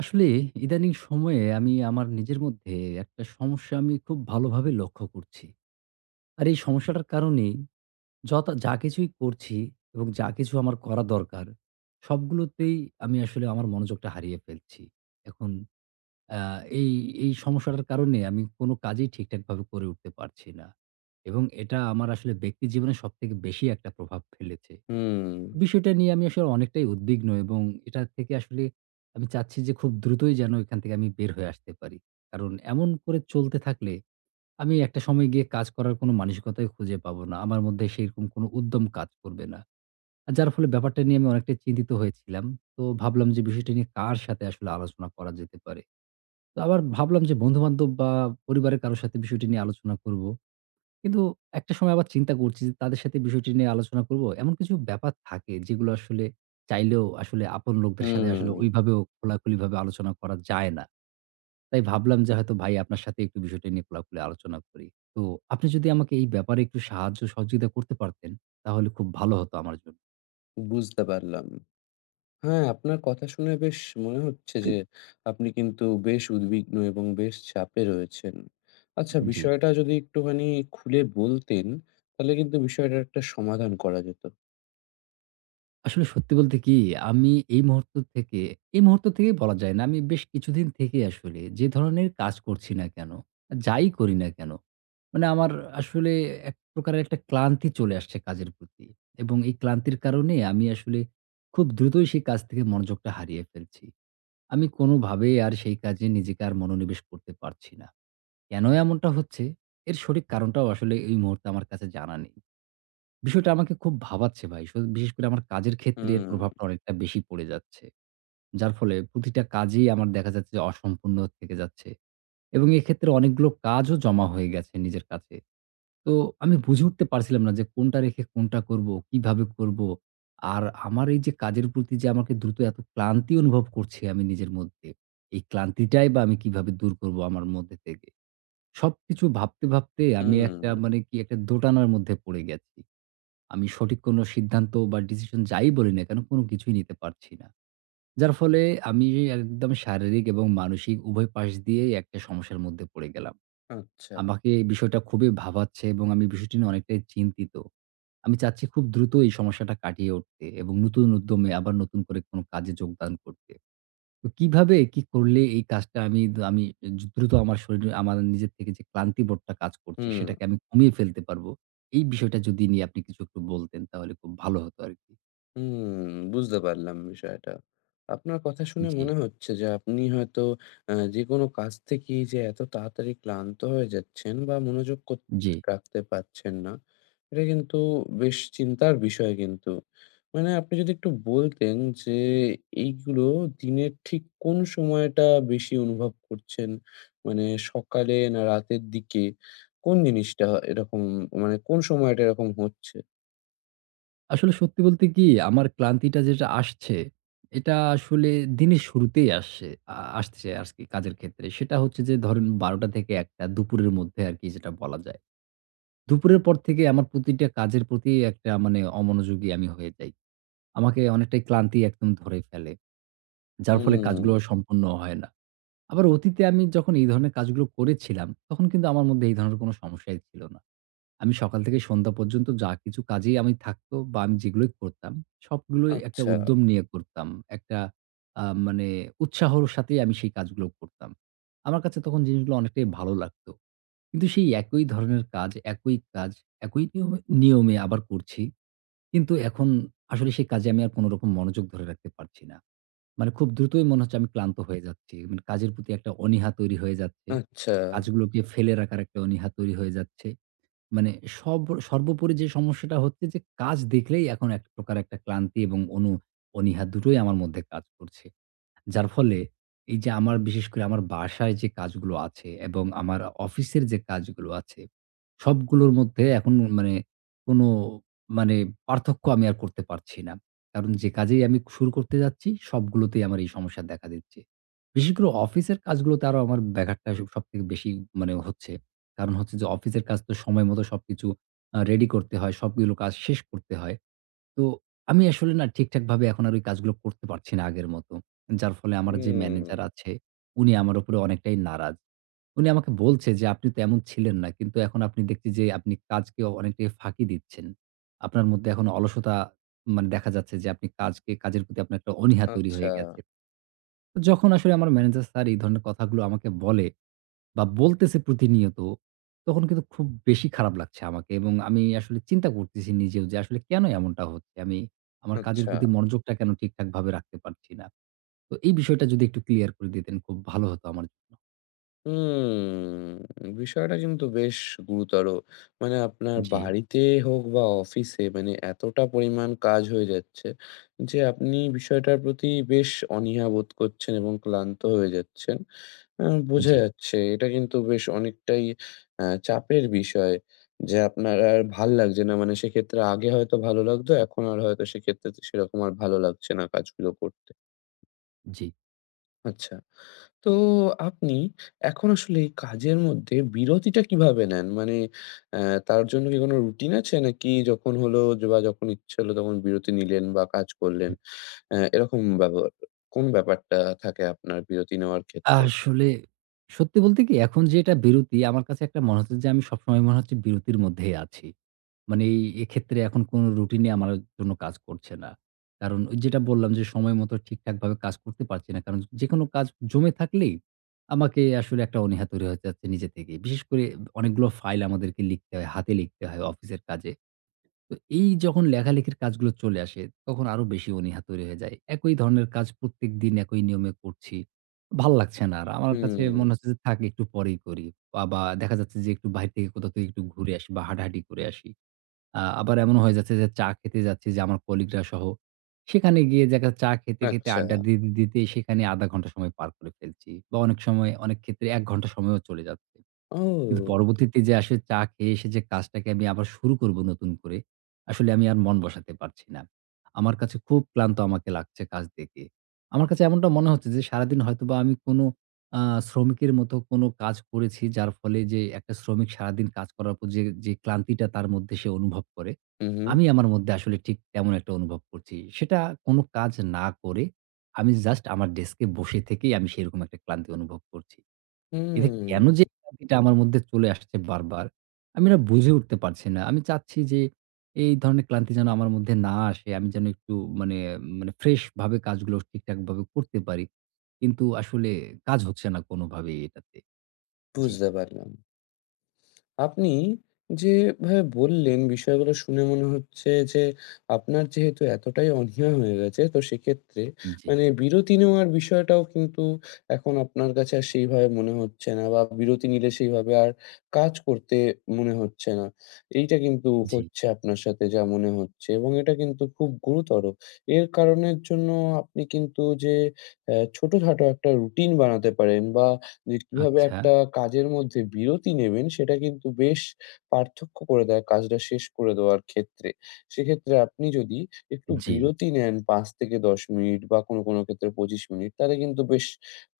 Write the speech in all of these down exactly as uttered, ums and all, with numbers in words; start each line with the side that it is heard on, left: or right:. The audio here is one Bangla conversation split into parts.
right: আসলে ইদানিং সময়ে আমি আমার নিজের মধ্যে একটা সমস্যা আমি খুব ভালোভাবে লক্ষ্য করছি। আর এই সমস্যাটার কারণেই যতা যা কিছুই করছি এবং যা কিছু আমার করা দরকার, সবগুলোতেই আমি আসলে আমার মনোযোগটা হারিয়ে ফেলছি। এখন আ এই, এই সমস্যাটার কারণে আমি কোনো কাজই ঠিকঠাকভাবে করে উঠতে পারছি না। এবং এটা আমার আসলে ব্যক্তি জীবনে সবথেকে বেশি একটা প্রভাব ফেলেছে।
left: হুম,
right: বিষয়টা নিয়ে আমি আসলে অনেকটাই উদ্বিগ্ন, এবং এটা থেকে আসলে আমি চাচ্ছি যে খুব দ্রুতই যেন এখান থেকে আমি বের হয়ে আসতে পারি। কারণ এমন করে চলতে থাকলে আমি একটা সময় গিয়ে কাজ করার কোনো মানসিকতাই খুঁজে পাবো না। আমার মধ্যে সেরকম কোনো উদ্যম কাজ করবে না। আর যার ফলে ব্যাপারটা নিয়ে আমি অনেকটাই চিন্তিত হয়েছিলাম। তো ভাবলাম যে বিষয়টা নিয়ে কার সাথে আসলে আলোচনা করা যেতে পারে। তো আবার ভাবলাম যে বন্ধু-বান্ধব বা পরিবারের কারো সাথে বিষয়টি নিয়ে আলোচনা করব। কিন্তু একটা সময় আবার চিন্তা করছি যে তাদের সাথে বিষয়টি নিয়ে আলোচনা করব। এমন কিছু ব্যাপার থাকে যেগুলো আসলে চাইলেও আসলে আপন লোকদের সাথে
left: হুম,
right: আসলে ওইভাবেও খোলাখুলিভাবে আলোচনা করা যায় না। তাই ভাবলাম যে হয়তো ভাই আপনার সাথে একটু বিষয়টি নিয়ে খোলাখুলি আলোচনা করি। তো আপনি যদি আমাকে এই ব্যাপারে একটু সাহায্য সহযোগিতা করতে পারতেন, তাহলে খুব ভালো হতো আমার জন্য।
left: বুঝতে পারলাম। হ্যাঁ, আপনার কথা শুনে বেশ মনে হচ্ছে যে আপনি কিন্তু বেশ উদ্বিগ্ন এবং বেশ চাপে রয়েছেন। আচ্ছা
right: জি।
left: বিষয়টা যদি একটুখানি খুলে বলতেন, তাহলে কিন্তু বিষয়টার একটা সমাধান করা যেত।
right: আসলে সত্যি বলতে কি, আমি এই মুহূর্ত থেকে এই মুহূর্ত থেকেই বলা যায় না। আমি বেশ কিছুদিন থেকে আসলে যে ধরনের কাজ করছি না কেন, যাই করি না কেন, মানে আমার আসলে এক প্রকারের একটা ক্লান্তি চলে আসছে কাজের প্রতি। এবং এই ক্লান্তির কারণে আমি আসলে খুব দ্রুতই সেই কাজ থেকে মনোযোগটা হারিয়ে ফেলছি। আমি কোনোভাবেই আর সেই কাজে নিজেকে আর মনোনিবেশ করতে পারছি না। কেন এমনটা হচ্ছে? এর সঠিক কারণটাও আসলে এই মুহূর্তে আমার কাছে জানা নেই। বিষয়টা আমাকে খুব ভাবাচ্ছে, ভাই। সো বিশেষ করে আমার কাজের ক্ষেত্রে এর
left: হুম,
right: প্রভাবটা অনেকটা বেশি পড়ে যাচ্ছে। যার ফলে প্রতিটা কাজেই আমার দেখা যাচ্ছে যে অসম্পূর্ণ থেকে যাচ্ছে। এবং এক্ষেত্রে অনেকগুলো কাজও জমা হয়ে গেছে নিজের কাছে। তো আমি বুঝে উঠতে পারছিলাম না যে কোনটা রেখে কোনটা করব, কিভাবে করব। আর আমার এই যে কাজের প্রতি যে আমাকে দ্রুত এত ক্লান্তি অনুভব করছি আমি নিজের মধ্যে, এই ক্লান্তিটাই বা আমি কিভাবে দূর করব আমার মধ্যে থেকে। সবকিছু ভাবতে, ভাবতে আমি
left: হুম,
right: একটা, মানে কি, একটা দোটানার মধ্যে পড়ে গেছি। আমি সঠিক কোন সিদ্ধান্ত বা ডিসিশন যাই বলি না কেন, কোন কিছুই নিতে পারছি না। যার ফলে আমি একদম শারীরিক এবং মানসিক উভয় পাশ দিয়েই একটা সমস্যার মধ্যে পড়ে গেলাম।
left: আচ্ছা,
right: আমাকে এই বিষয়টা খুবই ভাবাচ্ছে, এবং আমি বিষয়টি নিয়ে অনেকটাই চিন্তিত। আমি চাচ্ছি খুব দ্রুত এই সমস্যাটা কাটিয়ে উঠতে, এবং নতুন উদ্যমে আবার নতুন করে কোনো কাজে যোগদান করতে। তো কিভাবে কি করলে এই কাজটা আমি দ আমি দ্রুত আমার শরীরে আমার নিজের থেকে যে ক্লান্তিবোধটা কাজ করছে
left: হুম।
right: সেটাকে আমি কমিয়ে ফেলতে পারবো? এই বিষয়টা যদি নিয়ে আপনি কিছু একটু বলতেন তাহলে খুব ভালো হতো আরকি।
left: হুম, বুঝতে পারলাম বিষয়টা। আপনার কথা শুনে
right: জি,
left: মনে হচ্ছে যে আপনি হয়তো আ যেকোনো কাজ থেকেই যে এত তাড়াতাড়ি ক্লান্ত হয়ে যাচ্ছেন বা মনোযোগ কর
right: জি।
left: রাখতে পারছেন না, এটা কিন্তু বেশ চিন্তার বিষয় কিন্তু। মানে আপনি যদি একটু বলতেন যে এইগুলো দিনের ঠিক কোন সময়টা বেশি অনুভব করছেন? মানে সকালে না রাতের দিকে? কোন জিনিসটা এরকম মানে কোন সময়টা এরকম হচ্ছে?
right: আসলে সত্যি বলতে কি, আমার ক্লান্তিটা যেটা আসছে, এটা আসলে দিনের শুরুতেই আসছে, আ আসছে আরকি কাজের ক্ষেত্রে। সেটা হচ্ছে যে, ধরেন, ১২টা থেকে ১টা দুপুরের মধ্যে আরকি যেটা বলা যায়। দুপুরের পর থেকে আমার প্রতিটা কাজের প্রতি একটা, মানে, অমনোযোগী আমি হয়ে যাই। আমাকে অনেকটাই ক্লান্তি একদম ধরে ফেলে। যার ফলে
left: হুম,
right: কাজগুলো সম্পূর্ণ হয় না। আবার অতীতে আমি যখন এই ধরনের কাজগুলো করেছিলাম, তখন কিন্তু আমার মধ্যে এই ধরনের কোনো সমস্যাই ছিল না। আমি সকাল থেকে সন্ধ্যা পর্যন্ত যা কিছু কাজেই আমি থাকতো বা আমি যেগুলোই করতাম, সবগুলোই একটা
left: আচ্ছা।
right: উদ্যম নিয়ে করতাম। একটা, আ মানে, উৎসাহর সাথেই আমি সেই কাজগুলো করতাম। আমার কাছে তখন জিনিসগুলো অনেকটাই ভালো লাগতো। কিন্তু সেই একই ধরনের কাজ, একই কাজ, একই নিয়মে নিয়মে আবার করছি। কিন্তু এখন আসলে সেই কাজে আমি আর কোনরকম মনোযোগ ধরে রাখতে পারছি না। মানে খুব দ্রুতই মনে হচ্ছে আমি ক্লান্ত হয়ে যাচ্ছি। মানে কাজের প্রতি একটা অনীহা তৈরি হয়ে যাচ্ছে।
left: আচ্ছা।
right: কাজগুলোকে ফেলে রাখার একটা অনীহা তৈরি হয়ে যাচ্ছে। মানে সব, সর্বোপরি যে সমস্যাটা হচ্ছে যে কাজ দেখলেই এখন এক প্রকার একটা ক্লান্তি এবং অনু অনীহা দুটোই আমার মধ্যে কাজ করছে। যার ফলে এই যে আমার বিশেষ করে আমার বাসায় যে কাজগুলো আছে এবং আমার অফিসের যে কাজগুলো আছে, সবগুলোর মধ্যে এখন, মানে, কোনো, মানে, পার্থক্য আমি আর করতে পারছি না। কারণ যে কাজেই আমি শুরু করতে যাচ্ছি সবগুলোতেই আমার এই সমস্যা দেখা দিচ্ছে। বিশেষ করে অফিসের কাজগুলোতে আরো আমার ব্যাঘাতটা স সবথেকে বেশি, মানে, হচ্ছে। কারণ হচ্ছে যে অফিসের কাজ তো সময় মতো সবকিছু আ রেডি করতে হয়, সবগুলো কাজ শেষ করতে হয়। তো আমি আসলে না ঠিকঠাকভাবে এখন আর ওই কাজগুলো করতে পারছি না আগের মতো। যার ফলে আমার যে
left: হুম,
right: ম্যানেজার আছে, উনি আমার উপরে অনেকটাই নারাজ। উনি আমাকে বলছে যে, "আপনি তো এমন ছিলেন না। কিন্তু এখন আপনি দেখছি যে আপনি কাজকে অনেকটাই ফাঁকি দিচ্ছেন। আপনার মধ্যে এখন অলসতা, মানে, দেখা যাচ্ছে যে আপনি কাজকে, কাজের প্রতি আপনার একটা অনীহা তৈরি
left: আচ্ছা,
right: হয়ে গেছে।" তো যখন আসলে আমার ম্যানেজার স্যার এই ধরনের কথাগুলো আমাকে বলে বা বলতেছে প্রতিনিয়ত, তখন কিন্তু খুব বেশি খারাপ লাগছে আমাকে, এবং আমি আসলে চিন্তা করতেছি নিজেও যে, আসলে কেন এমনটা হচ্ছে? আমি আমার কাজের
left: আচ্ছা।
right: প্রতি মনোযোগটা কেন ঠিকঠাকভাবে রাখতে পারছি না? তো এই বিষয়টা যদি একটু ক্লিয়ার করে দিতেন খুব ভালো হতো আমার জন্য।
left: হুম, বিষয়টা কিন্তু বেশ গুরুতর। মানে আপনার
right: জি,
left: বাড়িতে হোক বা অফিসে মানে এতটা পরিমাণ কাজ হয়ে যাচ্ছে যে আপনি বিষয়টার প্রতি বেশ অনীহা বোধ করছেন এবং ক্লান্ত হয়ে যাচ্ছেন। আ বোঝা
right: জি,
left: যাচ্ছে। এটা কিন্তু বেশ অনেকটাই আ চাপের বিষয় যে আপনার আর ভাল লাগছে না। মানে সেক্ষেত্রে আগে হয়তো ভালো লাগতো। এখন আর হয়তো সেক্ষেত্রে সেরকম আর ভালো লাগছে না কাজগুলো করতে।
right: জি।
left: আচ্ছা। তো আপনি এখন আসলে এই কাজের মধ্যে বিরতিটা কিভাবে নেন? মানে অ্যা তার জন্য কি কোনো রুটিন আছে? নাকি যখন হলো যে বা যখন ইচ্ছে হলো তখন বিরতি নিলেন বা কাজ করলেন, অ্যা এরকম ব্যবহার কোন ব্যাপারটা থাকে আপনার বিরতি নেওয়ার ক্ষেত্রে?
right: আসলে সত্যি বলতে কি, এখন যে এটা বিরতি, আমার কাছে একটা মনে হচ্ছে যে আমি সবসময় মনে হচ্ছে বিরতির মধ্যেই আছি। মানে এই এক্ষেত্রে এখন কোনো রুটিনই আমার জন্য কাজ করছে না। কারণ ওই যেটা বললাম যে সময় মতো ঠিকঠাকভাবে কাজ করতে পারছি না। কারণ যেকোনো কাজ জমে থাকলেই আমাকে আসলে একটা অনীহা তৈরি হয়ে যাচ্ছে নিজে থেকেই। বিশেষ করে অনেকগুলো ফাইল আমাদেরকে লিখতে হয়, হাতে লিখতে হয় অফিসের কাজে। তো এই যখন লেখালেখির কাজগুলো চলে আসে, তখন আরো বেশি অনীহা তৈরি হয়ে যায়। একই ধরনের কাজ প্রত্যেকদিন একই নিয়মে করছি। ভাল লাগছে না আর। আমার কাছে মনে
left: হুম,
right: হচ্ছে যে, থাক একটু পরেই করি। বা বা দেখা যাচ্ছে যে একটু বাহির থেকে কোথাও থেকে একটু ঘুরে আসি বা হাঁটাহাঁটি করে আসি। আ আবার এমনও হয়ে যাচ্ছে যে চা খেতে যাচ্ছি, যে আমার কলিগরা সহ। সেখানে গিয়ে দেখা চা খেতে, খেতে,
left: আচ্ছা।
right: আড্ডা দিতে, দিতে সেখানে আধা ঘন্টা সময় পার করে ফেলছি। বা অনেক সময় অনেক ক্ষেত্রে এক ঘন্টা সময়ও চলে যাচ্ছে। কিন্তু
left: ও!
right: পরবর্তীতে যে আসলে চা খেয়ে এসে যে কাজটাকে আমি আবার শুরু করব নতুন করে, আসলে আমি আর মন বসাতে পারছি না। আমার কাছে খুব ক্লান্ত আমাকে লাগছে কাজ দেখে। আমার কাছে এমনটা মনে হচ্ছে যে সারাদিন হয়তোবা আমি কোনো আ শ্রমিকের মতো কোনো কাজ করেছি, যার ফলে যে একটা শ্রমিক সারাদিন কাজ করার পর যে, যে ক্লান্তিটা তার মধ্যে সে অনুভব করে,
left: হু, হু।
right: আমি আমার মধ্যে আসলে ঠিক তেমন একটা অনুভব করছি। সেটা কোনো কাজ না করে আমি জাস্ট আমার ডেস্কে বসে থেকেই আমি সেরকম একটা ক্লান্তি অনুভব করছি। এটা কেন যে
left: হুম,
right: এটা আমার মধ্যে চলে আসছে বারবার, আমি না বুঝে উঠতে পারছি না। আমি চাচ্ছি যে এই ধরনের ক্লান্তি যেন আমার মধ্যে না আসে। আমি যেন একটু, মানে, মানে ফ্রেশ ভাবে কাজগুলো ঠিকঠাকভাবে করতে পারি। কিন্তু আসলে কাজ হচ্ছে না কোনোভাবেই এটাতে। জি,
left: বুঝতে পারলাম। আপনি যেভাবে বললেন বিষয়গুলো শুনে মনে হচ্ছে যে আপনার যেহেতু এতটাই অনীহা হয়ে গেছে তো সেক্ষেত্রে
right: জি,
left: মানে বিরতি নেওয়ার বিষয়টাও কিন্তু এখন আপনার কাছে আর সেইভাবে মনে হচ্ছে না বা বিরতি নিলে সেইভাবে আর কাজ করতে মনে হচ্ছে না। এইটা কিন্তু
right: জি।
left: হচ্ছে আপনার সাথে যা মনে হচ্ছে এবং এটা কিন্তু খুব গুরুতর। এর কারণের জন্য আপনি কিন্তু যে অ্যা ছোটখাটো একটা রুটিন বানাতে পারেন বা যে কিভাবে
right: আচ্ছা।
left: একটা কাজের মধ্যে বিরতি নেবেন সেটা কিন্তু বেশ পার্থক্য করে দেয় কাজটা শেষ করে দেওয়ার ক্ষেত্রে। সেক্ষেত্রে আপনি যদি একটু
right: জি,
left: বিরতি নেন পাঁচ থেকে দশ মিনিট বা কোনো, কোনো ক্ষেত্রে পঁচিশ মিনিট তাহলে কিন্তু বেশ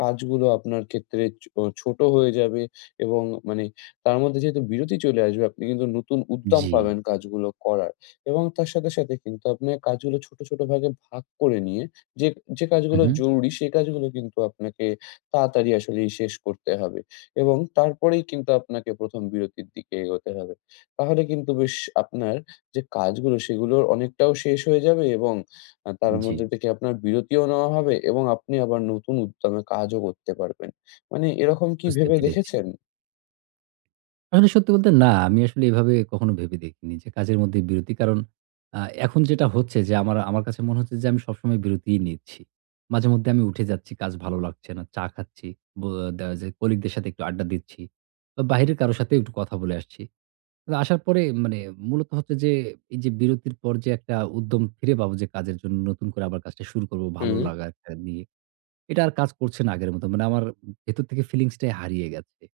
left: কাজগুলো আপনার ক্ষেত্রে চো ছোট হয়ে যাবে এবং মানে তার মধ্যে যেহেতু বিরতি চলে আসবে আপনি কিন্তু নতুন উদ্যম
right: জি।
left: পাবেন কাজগুলো করার এবং তার সাথে, সাথে কিন্তু আপনার কাজগুলো ছোট, ছোট ভাগে ভাগ করে নিয়ে যে, যে কাজগুলো
right: উহু,
left: জরুরি সে কাজগুলো কিন্তু আপনাকে তাড়াতাড়ি আসলেই শেষ করতে হবে এবং তারপরেই কিন্তু আপনাকে প্রথম বিরতির দিকে এগোতে হবে। তাহলে কিন্তু বেশ আপনার যে কাজগুলো সেগুলোর অনেকটাও শেষ হয়ে যাবে এবং আ তার
right: জি।
left: মধ্যে থেকে আপনার বিরতিও নেওয়া হবে এবং আপনি আবার নতুন উদ্যমে কাজও করতে পারবেন। মানে এরকম কি
right: বুঝতে
left: ভেবে
right: পেরেছি।
left: দেখেছেন?
right: আসলে সত্যি বলতে না, আমি আসলে এভাবে কখনো ভেবে দেখিনি যে কাজের মধ্যে বিরতি। কারণ আ এখন যেটা হচ্ছে যে আমার আমার কাছে মনে হচ্ছে যে আমি সবসময় বিরতিই নিচ্ছি। মাঝেমধ্যে আমি উঠে যাচ্ছি, কাজ ভালো লাগছে না। চা খাচ্ছি, ব দেখা যায় কলিগদের সাথে একটু আড্ডা দিচ্ছি, বা বাহিরের কারো সাথে একটু কথা বলে আসছি। তো আসার পরে, মানে, মূলত হচ্ছে যে এই যে বিরতির পর যে একটা উদ্যম ফিরে পাবো, যে কাজের জন্য নতুন করে আবার কাজটা শুরু করব ভালো
left: হুম,
right: লাগা একটা নিয়ে, এটা আর কাজ করছে না আগের মত। মানে আমার ভেতর থেকে ফিলিংস টাই হারিয়ে গেছে।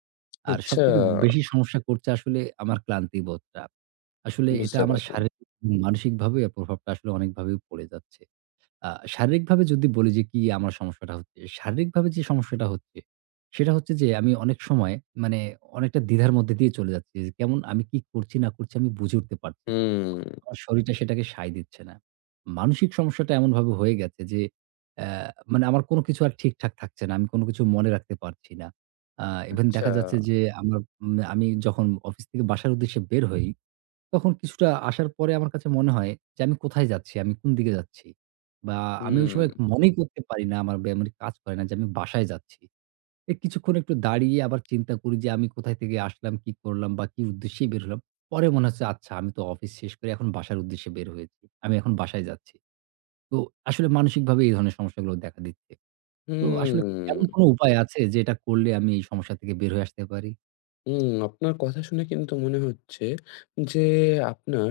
right: আর
left: আচ্ছা
right: সবথেকে বেশি সমস্যা করছে আসলে আমার ক্লান্তিবোধটা। আসলে এটা
left: বুঝতে
right: আমার
left: পারলাম।
right: শারীরিক এবং মানসিকভাবে এর প্রভাবটা আসলে অনেকভাবেই পড়ে যাচ্ছে। আ শারীরিকভাবে যদি বলি যে কি আমার সমস্যাটা হচ্ছে, শারীরিকভাবে যে সমস্যাটা হচ্ছে, সেটা হচ্ছে যে আমি অনেক সময়, মানে, অনেকটা দ্বিধার মধ্যে দিয়ে চলে যাচ্ছি। যে কেমন আমি কি করছি, না করছি, আমি বুঝে উঠতে পারছি না।
left: হুম,
right: আমার শরীরটা সেটাকে সায় দিচ্ছে না। মানসিক সমস্যাটা এমনভাবে হয়ে গেছে যে, অ্যা মানে, আমার কোনো কিছু আর ঠিকঠাক থাকছে না। আমি কোনো কিছু মনে রাখতে পারছি না। আ ইভেন
left: আচ্ছা।
right: দেখা যাচ্ছে যে আমার উম আমি যখন অফিস থেকে বাসার উদ্দেশ্যে বের হই, তখন কিছুটা আসার পরে আমার কাছে মনে হয় যে, আমি কোথায় যাচ্ছি? আমি কোন দিকে যাচ্ছি? বা আমি ওই
left: হুম,
right: সময় মনেই করতে পারি না আমার বে মানে, কাজ করে না যে আমি বাসায় যাচ্ছি। এ কিছুক্ষণ একটু দাঁড়িয়ে আবার চিন্তা করি যে, আমি কোথায় থেকে আসলাম, কি করলাম বা কি উদ্দেশ্যেই বের হলাম। পরে মনে হচ্ছে, আচ্ছা, আমি তো অফিস শেষ করে এখন বাসার উদ্দেশ্যে বের হয়েছি। আমি এখন বাসায় যাচ্ছি। তো আসলে মানসিকভাবে এই ধরনের সমস্যাগুলো দেখা দিচ্ছে। তো আসলে এমন
left: হুম।
right: কোনো উপায় আছে যে এটা করলে আমি এই সমস্যা থেকে বের হয়ে আসতে পারি?
left: হুম, আপনার কথা শুনে কিন্তু মনে হচ্ছে যে, আপনার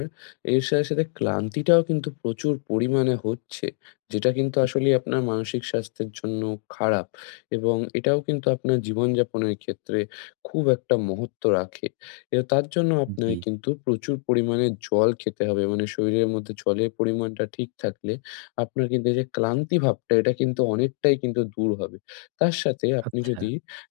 left: এর সাথে, সাথে ক্লান্তিটাও কিন্তু প্রচুর পরিমাণে হচ্ছে। যেটা কিন্তু আসলেই আপনার মানসিক স্বাস্থ্যের জন্য খারাপ এবং এটাও কিন্তু আপনার জীবনযাপনের ক্ষেত্রে খুব একটা মহত্ত্ব রাখে। এ তার জন্য আপনার
right: জি,
left: কিন্তু প্রচুর পরিমাণে জল খেতে হবে। মানে শরীরের মধ্যে জলের পরিমাণটা ঠিক থাকলে আপনার কিন্তু এই যে ক্লান্তি ভাবটা, এটা কিন্তু অনেকটাই কিন্তু দূর হবে। তার সাথে আপনি
right: আচ্ছা।
left: যদি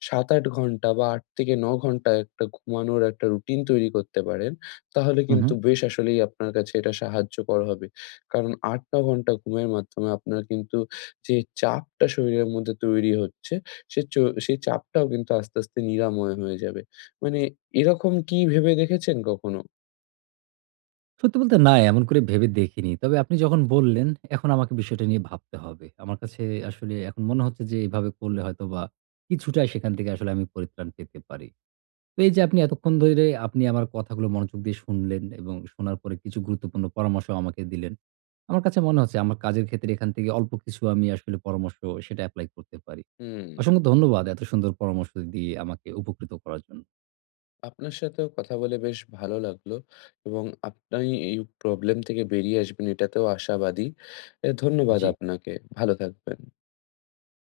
left: সাত আট ঘন্টা বা আট থেকে নয় ঘন্টা একটা ঘুমানোর একটা রুটিন তৈরি করতে পারেন, তাহলে
right: হু, হু।
left: কিন্তু বেশ আসলেই আপনার কাছে এটা সাহায্যকর হবে। কারণ আট নয় ঘন্টা ঘুমের মাধ্যমে আপনার কিন্তু যে চাপটা শরীরের মধ্যে তৈরি হচ্ছে, সে চ সেই চাপটাও কিন্তু আস্তে, আস্তে নিরাময় হয়ে যাবে। মানে এরকম কি ভেবে দেখেছেন কখনো?
right: সত্যি বলতে না, এমন করে ভেবে দেখিনি। তবে আপনি যখন বললেন, এখন আমাকে বিষয়টা নিয়ে ভাবতে হবে। আমার কাছে আসলে এখন মনে হচ্ছে যে এভাবে করলে হয়তোবা কিছুটা সেখান থেকে আসলে আমি পরিত্রাণ পেতে পারি। তো এই যে আপনি এতক্ষণ ধরে আপনি আমার কথাগুলো মনোযোগ দিয়ে শুনলেন, এবং শোনার পরে কিছু গুরুত্বপূর্ণ পরামর্শ আমাকে দিলেন। আমার কাছে মনে হচ্ছে আমার কাজের ক্ষেত্রে এখান থেকে অল্প কিছু আমি আসলে পরামর্শ সেটা এপ্লাই করতে পারি।
left: হুম,
right: অসংখ্য ধন্যবাদ এত সুন্দর পরামর্শ দিয়ে আমাকে উপকৃত করার জন্য।
left: আপনার সাথেও কথা বলে বেশ ভালো লাগলো এবং আপনি এই প্রবলেম থেকে বেরিয়ে আসবেন এটাতেও আশাবাদী। এ ধন্যবাদ
right: জি।
left: আপনাকে। ভালো থাকবেন।